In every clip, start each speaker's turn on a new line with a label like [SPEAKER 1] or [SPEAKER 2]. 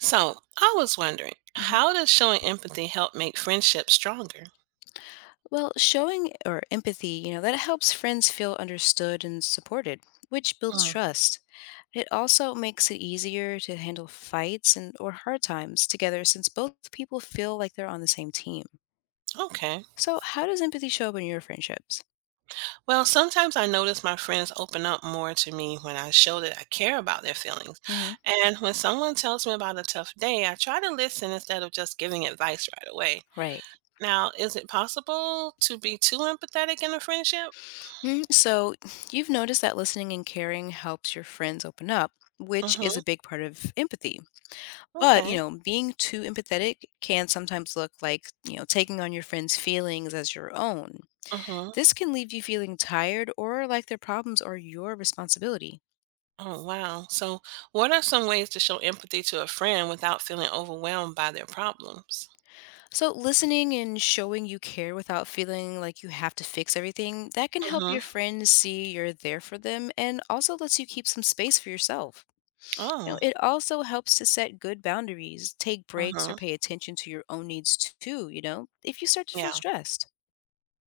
[SPEAKER 1] So I was wondering,
[SPEAKER 2] hmm
[SPEAKER 1] how does showing empathy help make friendships stronger?
[SPEAKER 2] Well, showing or empathy, that helps friends feel understood and supported, which builds
[SPEAKER 1] Mm,
[SPEAKER 2] trust. It also makes it easier to handle fights and or hard times together since both people feel like they're on the same team.
[SPEAKER 1] okay.
[SPEAKER 2] So, how does empathy show up in your friendships?
[SPEAKER 1] Well, sometimes I notice my friends open up more to me when I show that I care about their feelings.
[SPEAKER 2] Hmm.
[SPEAKER 1] And when someone tells me about a tough day, I try to listen instead of just giving advice right away.
[SPEAKER 2] Right.
[SPEAKER 1] Now, is it possible to be too empathetic in a friendship?
[SPEAKER 2] Mm, so, you've noticed that listening and caring helps your friends open up, which is
[SPEAKER 1] Mm-hmm.
[SPEAKER 2] a big part of empathy. But,
[SPEAKER 1] Okay.
[SPEAKER 2] being too empathetic can sometimes look like, taking on your friends' feelings as your own.
[SPEAKER 1] Mm-hmm.
[SPEAKER 2] This can leave you feeling tired or like their problems are your responsibility.
[SPEAKER 1] Oh, wow. So, what are some ways to show empathy to a friend without feeling overwhelmed by their problems?
[SPEAKER 2] So, listening and showing you care without feeling like you have to fix everything, that can help
[SPEAKER 1] Mm-hmm.
[SPEAKER 2] your friends see you're there for them and also lets you keep some space for yourself.
[SPEAKER 1] Oh.
[SPEAKER 2] It also helps to set good boundaries, take breaks, or
[SPEAKER 1] Uh-huh.
[SPEAKER 2] pay attention to your own needs too, if you start to feel
[SPEAKER 1] Yeah.
[SPEAKER 2] stressed.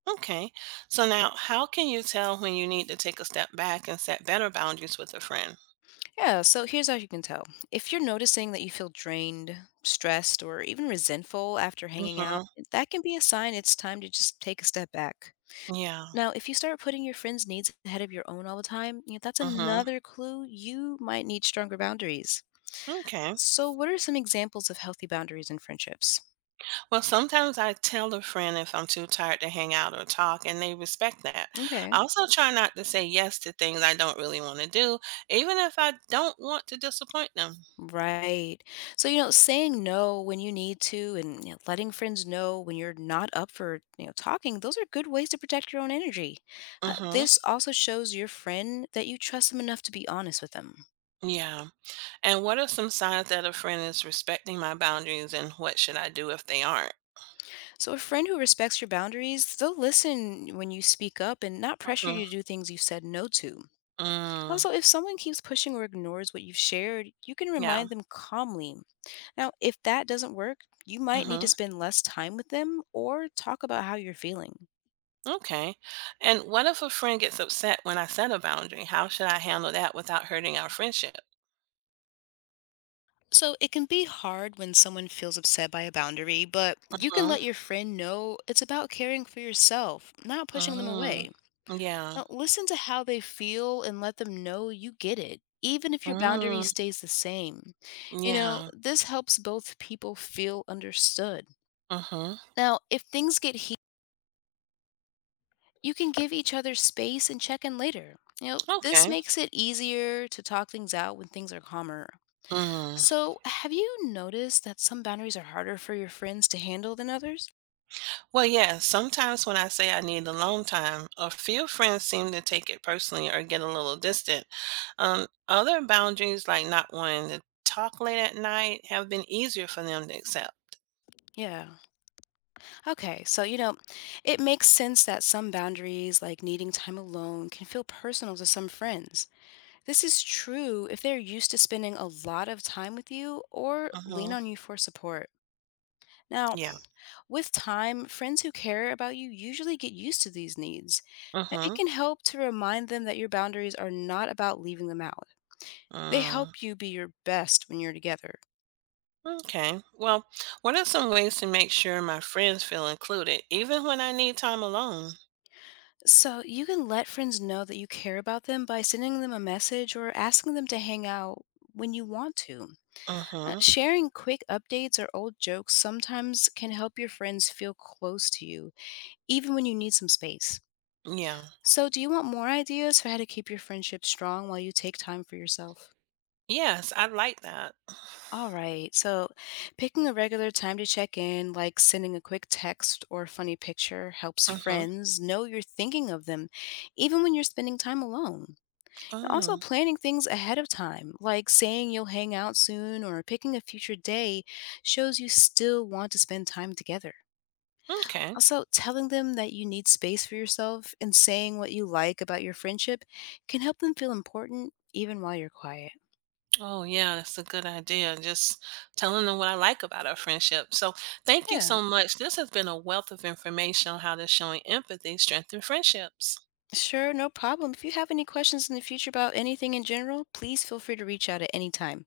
[SPEAKER 1] Okay. So now, how can you tell when you need to take a step back and set better boundaries with a friend?
[SPEAKER 2] Yeah, so here's how you can tell. If you're noticing that you feel drained, stressed, or even resentful after hanging
[SPEAKER 1] Mm-hmm.
[SPEAKER 2] out, that can be a sign it's time to just take a step back.
[SPEAKER 1] Yeah.
[SPEAKER 2] Now, if you start putting your friends' needs ahead of your own all the time, that's
[SPEAKER 1] Mm-hmm.
[SPEAKER 2] another clue you might need stronger boundaries.
[SPEAKER 1] Okay.
[SPEAKER 2] So, what are some examples of healthy boundaries in friendships?
[SPEAKER 1] Well, sometimes I tell a friend if I'm too tired to hang out or talk, and they respect that.
[SPEAKER 2] Okay.
[SPEAKER 1] I also try not to say yes to things I don't really want to do, even if I don't want to disappoint them.
[SPEAKER 2] Right. So, saying no when you need to and letting friends know when you're not up for talking, those are good ways to protect your own energy.
[SPEAKER 1] Mm-hmm.
[SPEAKER 2] This also shows your friend that you trust them enough to be honest with them.
[SPEAKER 1] Yeah. And what are some signs that a friend is respecting my boundaries, and what should I do if they aren't?
[SPEAKER 2] So, a friend who respects your boundaries, they'll listen when you speak up and not pressure
[SPEAKER 1] Mm-hmm.
[SPEAKER 2] you to do things you've said no to.
[SPEAKER 1] Mm.
[SPEAKER 2] Also, if someone keeps pushing or ignores what you've shared, you can
[SPEAKER 1] Yeah.
[SPEAKER 2] remind them calmly. Now, if that doesn't work, you might need
[SPEAKER 1] Mm-hmm.
[SPEAKER 2] to spend less time with them or talk about how you're feeling.
[SPEAKER 1] Okay. And what if a friend gets upset when I set a boundary? How should I handle that without hurting our friendship?
[SPEAKER 2] So it can be hard when someone feels upset by a boundary, but you can
[SPEAKER 1] Mm-hmm.
[SPEAKER 2] let your friend know it's about caring for yourself, not pushing them
[SPEAKER 1] Mm.
[SPEAKER 2] away.
[SPEAKER 1] Yeah.
[SPEAKER 2] Now, listen to how they feel and let them know you get it, even if your boundary
[SPEAKER 1] Mm.
[SPEAKER 2] stays the same.
[SPEAKER 1] Yeah.
[SPEAKER 2] This helps both people feel understood.
[SPEAKER 1] Mm-hmm.
[SPEAKER 2] Now, if things get heated, you can give each other space and check in later. This
[SPEAKER 1] Okay.
[SPEAKER 2] makes it easier to talk things out when things are calmer.
[SPEAKER 1] Mm.
[SPEAKER 2] So, have you noticed that some boundaries are harder for your friends to handle than others?
[SPEAKER 1] Well, yeah, sometimes when I say I need alone time, a few friends seem to take it personally or get a little distant. Other boundaries, like not wanting to talk late at night, have been easier for them to accept.
[SPEAKER 2] Yeah. Okay. So, it makes sense that some boundaries, like needing time alone, can feel personal to some friends. This is true if they're used to spending a lot of time with you or lean
[SPEAKER 1] Mm-hmm.
[SPEAKER 2] on you for support. Now,
[SPEAKER 1] Yeah.
[SPEAKER 2] with time, friends who care about you usually get used to these needs. It
[SPEAKER 1] Mm-hmm.
[SPEAKER 2] can help to remind them that your boundaries are not about leaving them out.
[SPEAKER 1] mm hmm yeah,
[SPEAKER 2] They
[SPEAKER 1] mm hmm
[SPEAKER 2] help you be your best when you're together.
[SPEAKER 1] Okay. Well, what are some ways to make sure my friends feel included, even when I need time alone?
[SPEAKER 2] So you can let friends know that you care about them by sending them a message or asking them to hang out when you want to.
[SPEAKER 1] Mm-hmm.
[SPEAKER 2] Sharing quick updates or old jokes sometimes can help your friends feel close to you, even when you need some space.
[SPEAKER 1] Yeah.
[SPEAKER 2] So, do you want more ideas for how to keep your friendship strong while you take time for yourself?
[SPEAKER 1] Yes, I like that.
[SPEAKER 2] All right, so picking a regular time to check in, like sending a quick text or funny picture, helps
[SPEAKER 1] Mm-hmm.
[SPEAKER 2] friends know you're thinking of them, even when you're spending time alone. And also,
[SPEAKER 1] Oh,
[SPEAKER 2] planning things ahead of time, like saying you'll hang out soon or picking a future day, shows you still want to spend time together.
[SPEAKER 1] okay.
[SPEAKER 2] Also, telling them that you need space for yourself and saying what you like about your friendship can help them feel important even while you're quiet.
[SPEAKER 1] Oh, yeah, that's a good idea. Just telling them what I like about our friendship. So, thank you
[SPEAKER 2] Yeah,
[SPEAKER 1] so much. This has been a wealth of information on how to showing empathy strengthen friendships.
[SPEAKER 2] sure, no problem. If you have any questions in the future about anything in general, please feel free to reach out at any time.